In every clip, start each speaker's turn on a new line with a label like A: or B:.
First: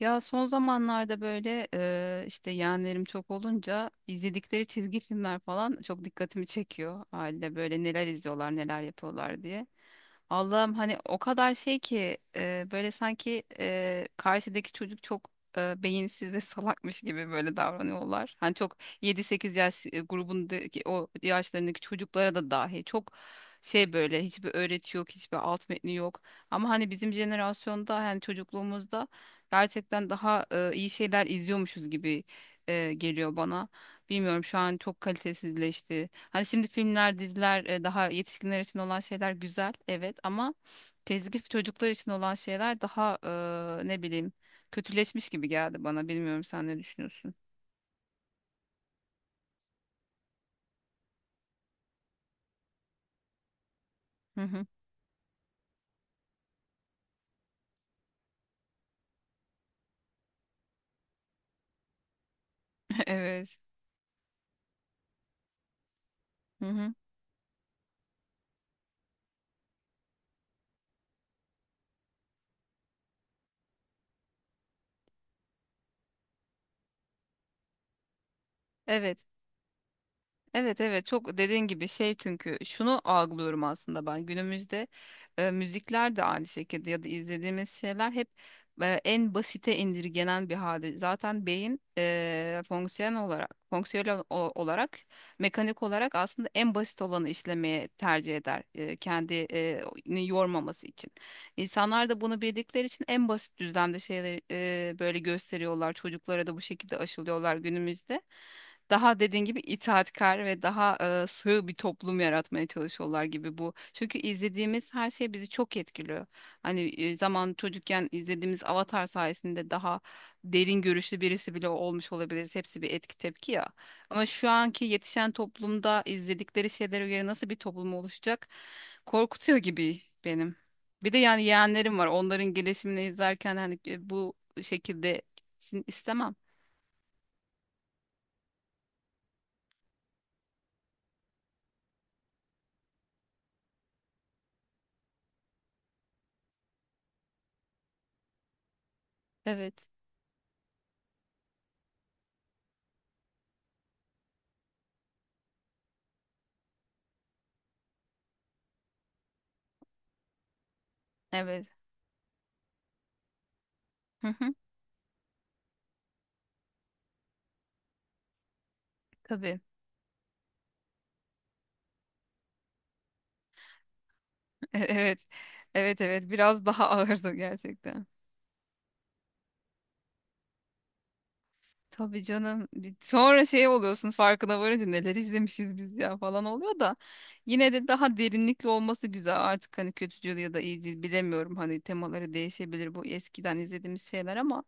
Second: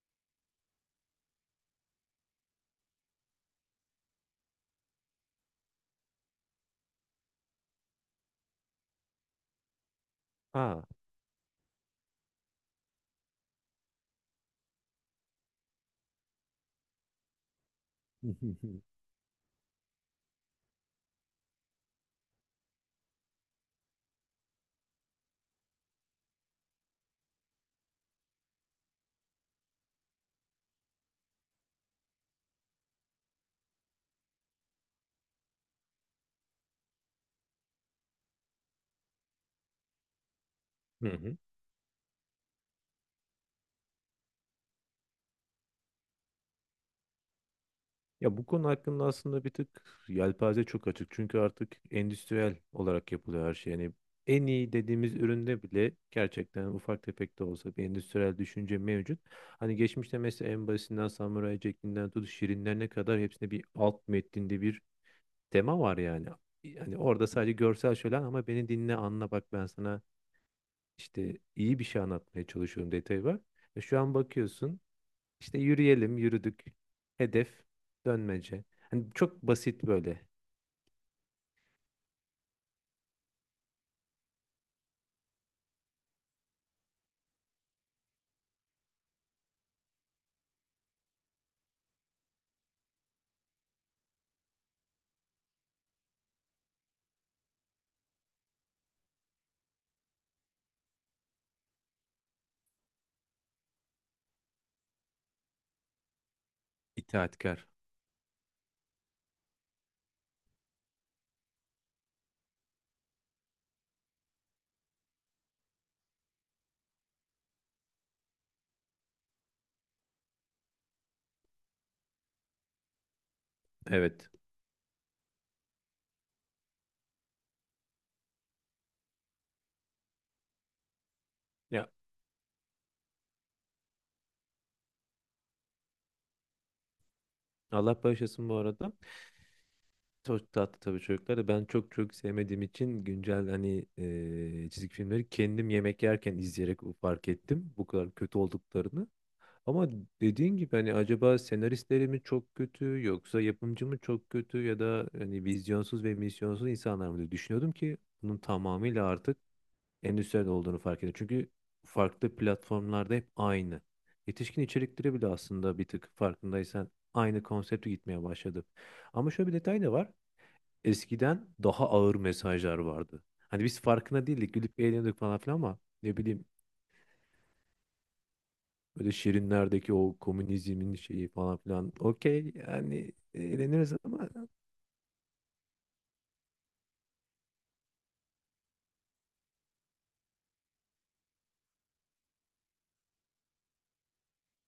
A: Ya son zamanlarda böyle işte yeğenlerim çok olunca izledikleri çizgi filmler falan çok dikkatimi çekiyor. Aile böyle neler izliyorlar, neler yapıyorlar diye. Allah'ım,
B: Ha.
A: hani o kadar şey ki böyle sanki karşıdaki çocuk çok beyinsiz ve salakmış gibi böyle davranıyorlar. Hani çok 7-8 yaş grubundaki o yaşlarındaki çocuklara da dahi çok şey, böyle hiçbir öğreti yok, hiçbir alt metni yok. Ama hani bizim jenerasyonda, yani çocukluğumuzda gerçekten daha iyi şeyler izliyormuşuz gibi geliyor bana. Bilmiyorum, şu an çok kalitesizleşti. Hani şimdi filmler, diziler, daha yetişkinler için olan şeyler güzel, evet, ama
B: Hı hı.
A: tezgif çocuklar için olan şeyler daha, ne bileyim, kötüleşmiş gibi geldi bana. Bilmiyorum, sen ne düşünüyorsun?
B: Ya bu konu hakkında aslında bir tık yelpaze çok açık. Çünkü artık endüstriyel olarak yapılıyor her şey. Yani
A: Hı
B: en
A: hı.
B: iyi dediğimiz üründe bile gerçekten ufak tefek de olsa bir endüstriyel düşünce mevcut. Hani geçmişte mesela en basitinden Samuray Jack'inden tut Şirinlerine kadar
A: Evet.
B: hepsinde bir alt metninde bir tema var yani.
A: Hı hı.
B: Yani orada sadece görsel şölen ama beni dinle anla bak ben sana işte iyi bir şey anlatmaya çalışıyorum detayı var. E şu an bakıyorsun, İşte yürüyelim, yürüdük. Hedef dönmece. Hani
A: Evet.
B: çok basit böyle.
A: Evet evet, çok dediğin gibi şey, çünkü şunu algılıyorum aslında, ben günümüzde müzikler de aynı şekilde ya da izlediğimiz şeyler hep en basite indirgenen bir halde. Zaten beyin fonksiyon olarak, fonksiyonel olarak, mekanik olarak aslında en basit olanı işlemeye tercih eder, kendini yormaması için. İnsanlar da bunu bildikleri için en basit düzlemde şeyleri böyle gösteriyorlar. Çocuklara da bu şekilde aşılıyorlar
B: İtaatkar.
A: günümüzde. Daha dediğin gibi itaatkar ve daha sığ bir toplum yaratmaya çalışıyorlar gibi bu. Çünkü izlediğimiz her şey bizi çok etkiliyor. Hani zaman çocukken izlediğimiz Avatar sayesinde daha derin görüşlü birisi bile olmuş olabiliriz. Hepsi bir etki tepki ya. Ama
B: Evet.
A: şu anki yetişen toplumda izledikleri şeylere göre nasıl bir toplum oluşacak, korkutuyor gibi benim. Bir de yani,
B: Ya
A: yeğenlerim var. Onların gelişimini izlerken hani bu şekilde istemem.
B: Allah bağışlasın bu arada. Çok tatlı tabii çocuklar da ben çok çok sevmediğim için güncel hani çizgi filmleri kendim yemek yerken izleyerek fark ettim bu kadar kötü olduklarını.
A: Evet.
B: Ama dediğin gibi hani acaba senaristleri mi çok kötü yoksa yapımcı mı çok kötü ya da hani vizyonsuz ve misyonsuz insanlar mı diye düşünüyordum ki bunun tamamıyla artık endüstriyel olduğunu fark ediyor. Çünkü
A: Evet.
B: farklı platformlarda hep aynı.
A: Hı hı.
B: Yetişkin içerikleri bile aslında bir tık farkındaysan aynı konsepte gitmeye başladı. Ama şöyle bir
A: Tabii.
B: detay da var. Eskiden daha ağır mesajlar vardı. Hani biz farkına değildik, gülüp eğleniyorduk
A: Evet.
B: falan filan ama
A: Evet
B: ne
A: evet.
B: bileyim
A: Biraz daha ağırdı gerçekten.
B: böyle şirinlerdeki o komünizmin şeyi falan filan.
A: Tabii
B: Okey
A: canım.
B: yani
A: Sonra şey
B: eğleniriz
A: oluyorsun,
B: ama...
A: farkına varınca neler izlemişiz biz ya falan oluyor, da yine de daha derinlikli olması güzel. Artık hani kötücül ya da iyicil bilemiyorum. Hani temaları değişebilir bu eskiden izlediğimiz şeyler, ama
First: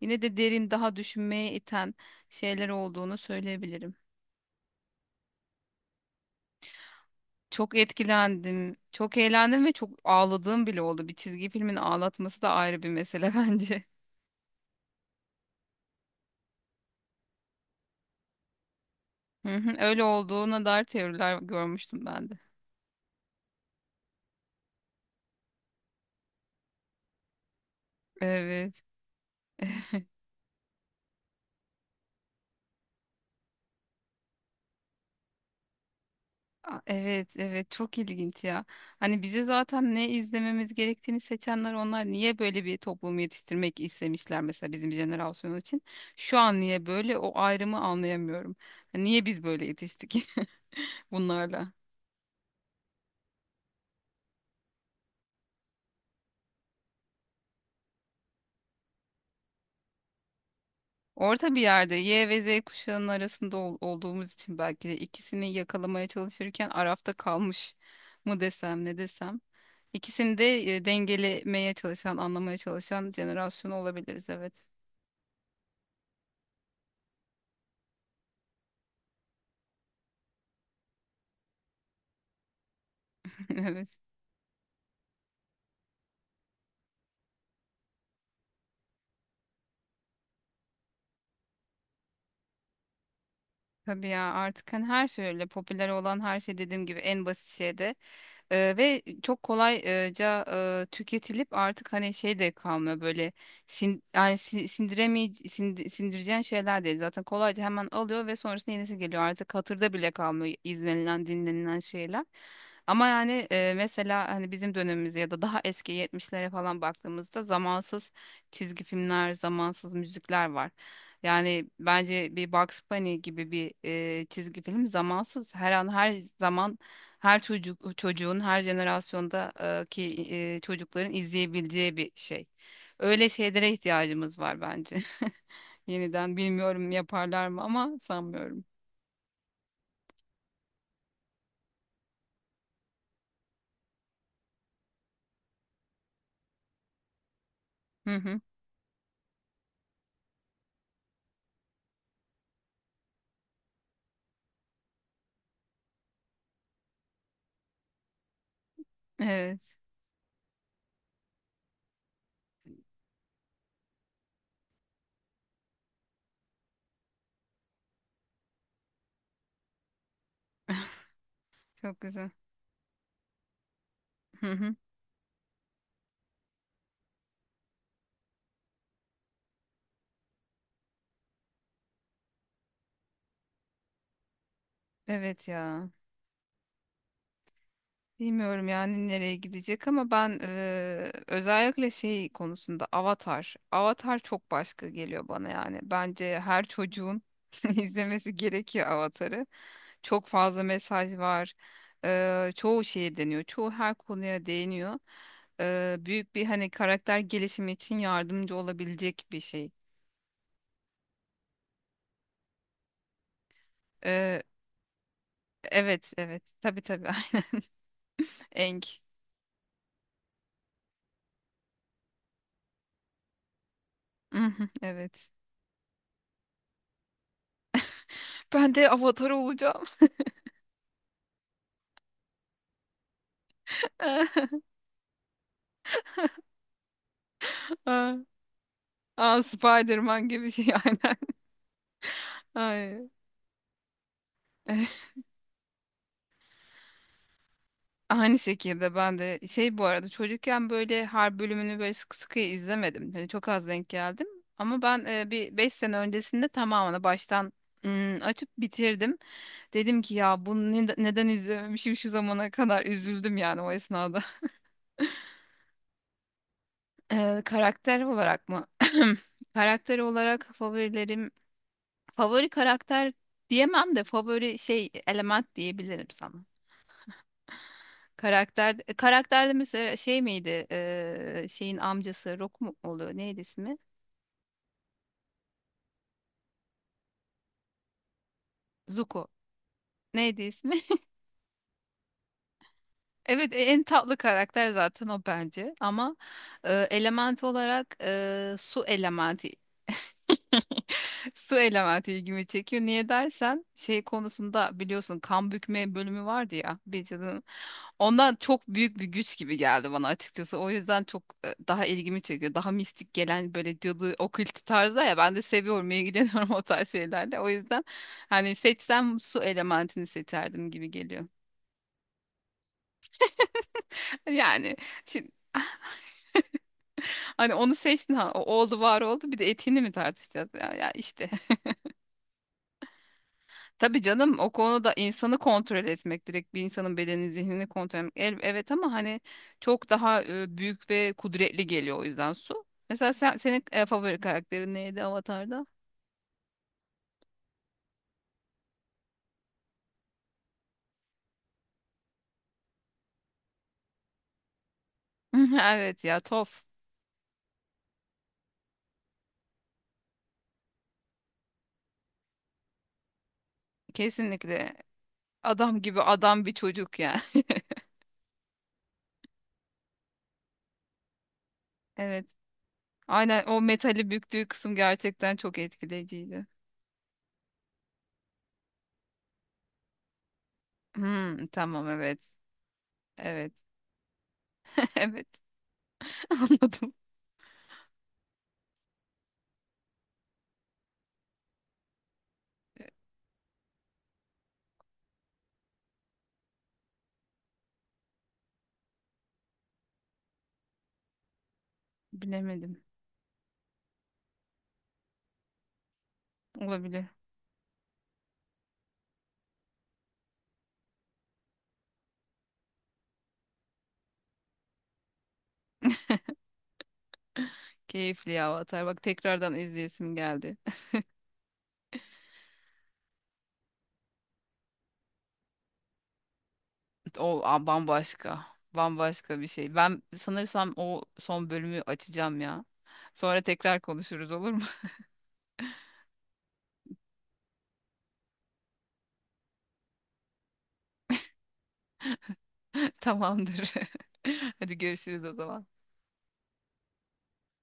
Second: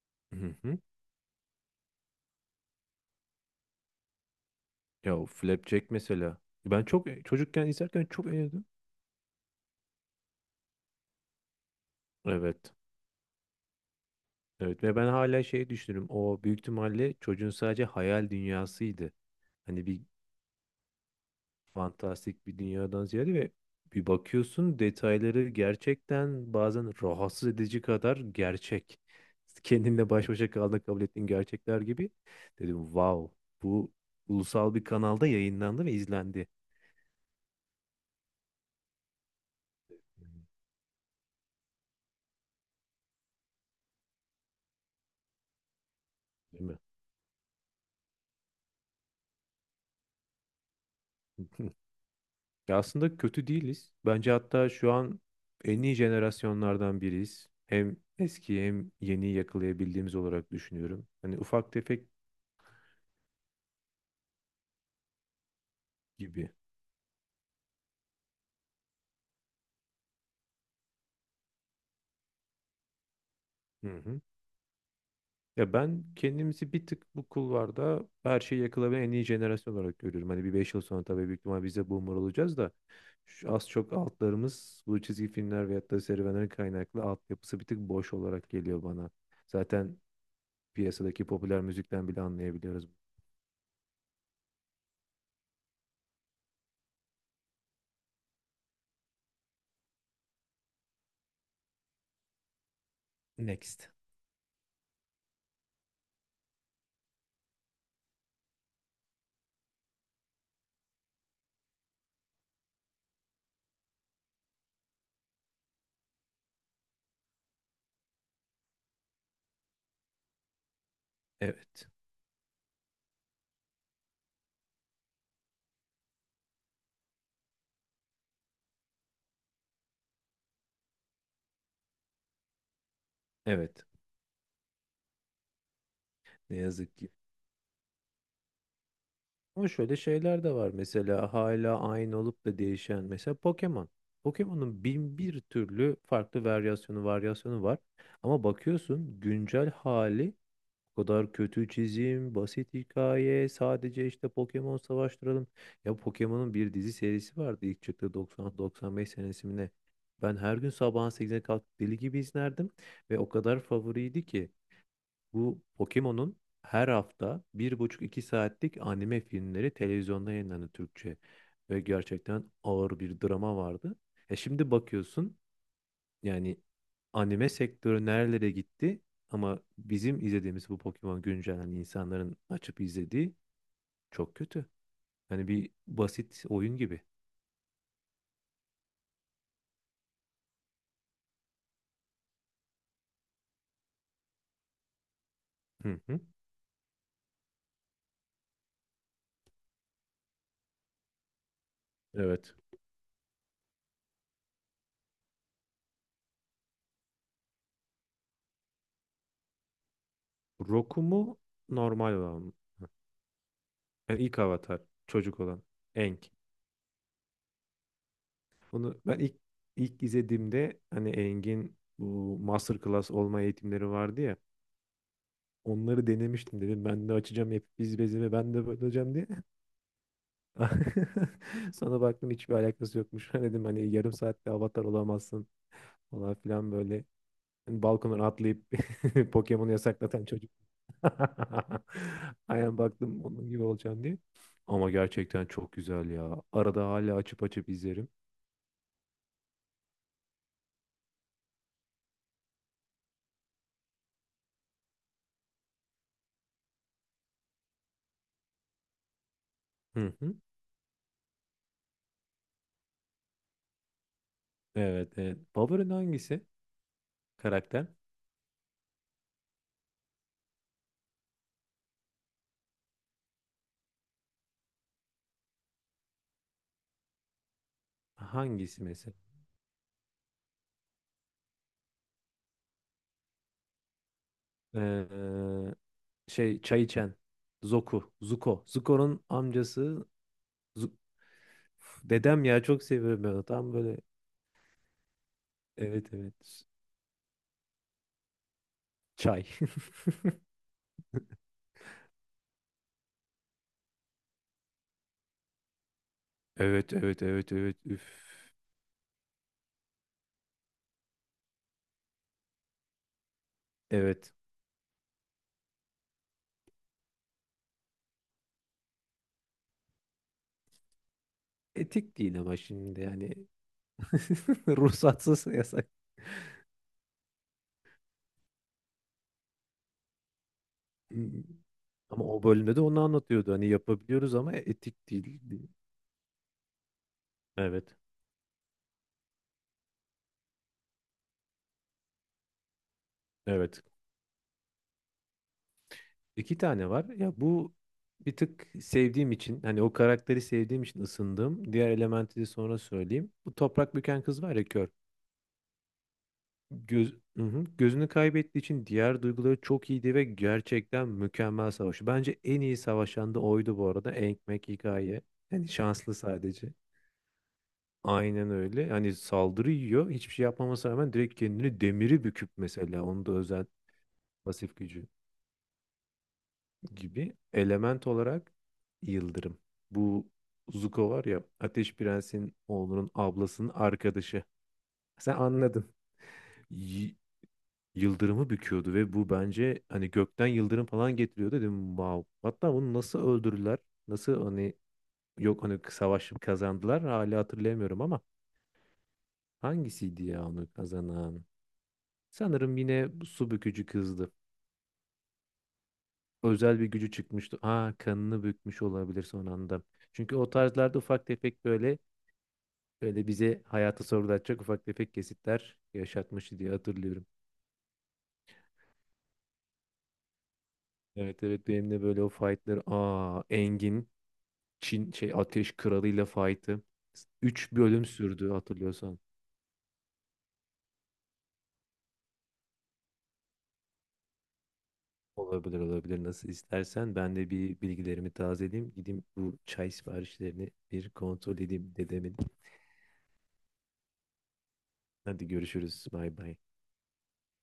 A: yine de
B: Hı
A: derin,
B: hı.
A: daha düşünmeye iten şeyler olduğunu söyleyebilirim.
B: Ya o Flapjack mesela. Ben çok çocukken
A: Çok
B: izlerken çok eğlendim.
A: etkilendim, çok eğlendim ve çok ağladığım bile oldu. Bir çizgi filmin ağlatması da
B: Evet.
A: ayrı bir mesele bence.
B: Evet ve ben hala şey düşünürüm. O büyük ihtimalle çocuğun sadece hayal dünyasıydı.
A: Hı hı.
B: Hani bir
A: Öyle olduğuna dair teoriler görmüştüm ben de.
B: fantastik bir dünyadan ziyade ve bir bakıyorsun detayları gerçekten bazen rahatsız edici kadar
A: Evet.
B: gerçek. Kendinle baş başa kaldığında kabul ettiğin gerçekler gibi. Dedim wow, bu ulusal bir kanalda yayınlandı ve izlendi.
A: A- evet, evet, çok ilginç ya. Hani bize zaten ne izlememiz gerektiğini seçenler, onlar niye böyle bir toplumu yetiştirmek istemişler mesela bizim jenerasyon için. Şu an
B: Değil mi?
A: niye böyle, o ayrımı anlayamıyorum. Niye biz böyle yetiştik bunlarla?
B: Ya aslında kötü değiliz. Bence hatta şu an en iyi jenerasyonlardan biriyiz. Hem eski hem yeniyi yakalayabildiğimiz olarak düşünüyorum. Hani
A: Orta bir
B: ufak
A: yerde
B: tefek
A: Y ve Z kuşağının arasında olduğumuz için belki de, ikisini yakalamaya
B: gibi.
A: çalışırken arafta kalmış mı desem, ne desem. İkisini de dengelemeye çalışan, anlamaya çalışan jenerasyon
B: Hı hı.
A: olabiliriz, evet.
B: Ya ben kendimizi bir tık bu kulvarda her şeyi yakalayan en iyi jenerasyon olarak görüyorum. Hani bir 5 yıl sonra tabii büyük ihtimal biz de boomer olacağız da şu az çok
A: Evet.
B: altlarımız bu çizgi filmler veyahut da serüvenlerin kaynaklı altyapısı bir tık boş olarak geliyor bana. Zaten piyasadaki popüler müzikten bile anlayabiliyoruz.
A: Tabii ya, artık hani her şey öyle, popüler olan her şey dediğim gibi en basit şeyde. Ve çok kolayca tüketilip artık hani şey de kalmıyor böyle,
B: Next.
A: yani sindireceğin şeyler değil. Zaten kolayca hemen alıyor ve sonrasında yenisi geliyor. Artık hatırda bile kalmıyor izlenilen, dinlenilen şeyler. Ama yani mesela hani bizim dönemimize ya da daha eski 70'lere falan baktığımızda zamansız çizgi filmler, zamansız müzikler var. Yani
B: Evet.
A: bence bir Bugs Bunny gibi bir çizgi film zamansız. Her an, her zaman, her çocuğun her jenerasyonda ki çocukların izleyebileceği bir şey. Öyle şeylere
B: Evet.
A: ihtiyacımız var bence. Yeniden
B: Ne
A: bilmiyorum
B: yazık ki.
A: yaparlar mı, ama sanmıyorum.
B: Ama şöyle şeyler de var. Mesela hala aynı olup da değişen. Mesela Pokemon. Pokemon'un bin bir türlü farklı varyasyonu var.
A: Hı hı.
B: Ama bakıyorsun güncel hali o kadar kötü çizim, basit hikaye, sadece işte Pokemon savaştıralım. Ya Pokemon'un bir dizi serisi vardı ilk çıktığı 90-95 senesi mi
A: Evet.
B: ne? Ben her gün sabahın 8'e kalkıp deli gibi izlerdim ve o kadar favoriydi ki. Bu Pokemon'un her hafta bir buçuk 2 saatlik anime filmleri televizyonda yayınlandı Türkçe. Ve
A: Çok güzel.
B: gerçekten ağır bir drama vardı. E
A: Hı
B: şimdi
A: hı.
B: bakıyorsun yani anime sektörü nerelere gitti ama bizim izlediğimiz bu Pokemon güncelen insanların açıp izlediği çok kötü. Yani
A: Evet
B: bir
A: ya.
B: basit oyun gibi.
A: Bilmiyorum yani nereye gidecek, ama ben özellikle şey konusunda, Avatar. Avatar çok başka geliyor bana yani.
B: Hı hı.
A: Bence her çocuğun izlemesi gerekiyor Avatar'ı. Çok fazla mesaj var.
B: Evet.
A: Çoğu şeye deniyor. Çoğu her konuya değiniyor. Büyük bir hani karakter gelişimi için yardımcı olabilecek bir şey.
B: Roku mu normal olan mı? Yani ilk
A: Eee,
B: avatar çocuk olan.
A: evet
B: Aang.
A: evet, tabii tabii, aynen. Aang.
B: Onu ben ilk izlediğimde hani Engin bu masterclass olma eğitimleri vardı ya.
A: Evet.
B: Onları denemiştim dedim. Ben de açacağım hep biz bezimi ben de
A: Ben de
B: bakacağım diye.
A: Avatar olacağım.
B: Sonra baktım hiçbir alakası yokmuş. Dedim hani yarım saatte avatar olamazsın falan filan böyle. Hani balkondan atlayıp...
A: Aa,
B: Pokemon'u yasaklatan
A: Spider-Man gibi
B: çocuk.
A: şey, aynen.
B: Aynen
A: Ay.
B: baktım onun gibi olacağım diye. Ama gerçekten çok güzel ya. Arada hala açıp açıp izlerim.
A: Aynı şekilde ben de şey, bu arada çocukken böyle her bölümünü böyle sıkı sıkı izlemedim. Hani çok az denk geldim. Ama ben bir 5 sene öncesinde tamamını baştan, açıp bitirdim. Dedim
B: Hı
A: ki
B: hı.
A: ya bunu neden izlememişim şu zamana kadar, üzüldüm yani o esnada.
B: Evet evet. Favorin hangisi? Karakter.
A: Karakter olarak mı? Karakter olarak favorilerim, favori karakter diyemem de, favori şey element diyebilirim sana. Karakter
B: Hangisi
A: e,
B: mesela?
A: karakterde mesela şey miydi? Şeyin amcası Roku mu oluyor? Neydi ismi?
B: Ee, Şey çay içen. Zoku. Zuko. Zuko'nun
A: Zuko.
B: amcası.
A: Neydi ismi?
B: Zu- Uf, dedem ya çok seviyorum ben onu.
A: Evet,
B: Tam
A: en
B: böyle.
A: tatlı karakter zaten o bence
B: Evet
A: ama,
B: evet.
A: element olarak su
B: Çay.
A: elementi. Su elementi ilgimi çekiyor. Niye dersen, şey konusunda biliyorsun, kan bükme bölümü vardı ya
B: Evet
A: bir
B: evet
A: cadının.
B: evet evet. Üf.
A: Ondan çok büyük bir güç gibi geldi bana açıkçası. O yüzden çok daha ilgimi çekiyor. Daha mistik gelen, böyle cadı,
B: Evet.
A: okült tarzda ya, ben de seviyorum, ilgileniyorum o tarz şeylerle. O yüzden hani seçsem su elementini seçerdim gibi geliyor.
B: Etik değil ama şimdi yani.
A: Yani şimdi
B: Ruhsatsız yasak.
A: hani onu seçtin, ha, o oldu, var oldu, bir de etiğini mi tartışacağız ya, ya işte.
B: Hmm. Ama o bölümde de onu anlatıyordu. Hani
A: Tabii
B: yapabiliyoruz
A: canım, o
B: ama
A: konuda
B: etik
A: insanı
B: değil diye.
A: kontrol etmek, direkt bir insanın bedenini, zihnini
B: Evet.
A: kontrol etmek, evet, ama hani çok daha büyük ve kudretli geliyor, o yüzden su. Mesela sen, senin
B: Evet.
A: favori karakterin neydi Avatar'da?
B: 2 tane var. Ya bu bir tık sevdiğim için hani o karakteri sevdiğim için ısındığım diğer elementi de sonra söyleyeyim. Bu toprak büken kız var ya kör.
A: Evet ya, Toph
B: Göz, hı hı. Gözünü kaybettiği için diğer duyguları çok iyiydi ve gerçekten mükemmel savaşı. Bence en iyi savaşan da oydu bu arada. Ekmek
A: kesinlikle
B: hikaye. Yani
A: adam gibi
B: şanslı
A: adam bir
B: sadece.
A: çocuk ya.
B: Aynen öyle. Hani saldırı yiyor. Hiçbir şey yapmamasına rağmen direkt kendini demiri
A: Evet,
B: büküp mesela. Onun da
A: aynen, o
B: özel
A: metali büktüğü kısım
B: pasif gücü.
A: gerçekten çok etkileyiciydi.
B: Gibi element olarak yıldırım. Bu Zuko var ya
A: Hmm, tamam,
B: Ateş
A: evet
B: Prens'in oğlunun
A: evet,
B: ablasının arkadaşı.
A: evet,
B: Sen anladın.
A: anladım,
B: Y- Yıldırımı büküyordu ve bu bence hani gökten yıldırım falan getiriyordu dedim wow. Hatta bunu nasıl öldürdüler? Nasıl hani yok hani savaş kazandılar hala hatırlayamıyorum ama hangisiydi ya onu kazanan? Sanırım
A: bilemedim,
B: yine su bükücü kızdı. Özel bir
A: olabilir.
B: gücü çıkmıştı. Aa kanını bükmüş olabilir son anda. Çünkü o tarzlarda ufak tefek böyle böyle bize hayatı sorgulatacak ufak tefek kesitler yaşatmıştı diye hatırlıyorum.
A: Keyifli ya Avatar, bak tekrardan izleyesim geldi.
B: Evet evet benim de böyle o fightları, aa Engin, Çin şey Ateş Kralı'yla fight'ı
A: O
B: 3 bölüm
A: bambaşka.
B: sürdü hatırlıyorsan.
A: Bambaşka bir şey. Ben sanırsam o son bölümü açacağım ya. Sonra tekrar konuşuruz, olur mu?
B: Olabilir olabilir nasıl istersen ben de bir bilgilerimi tazeleyeyim gideyim bu çay siparişlerini bir kontrol edeyim dedemin.
A: Tamamdır. Hadi görüşürüz o
B: Hadi
A: zaman.
B: görüşürüz bay bay.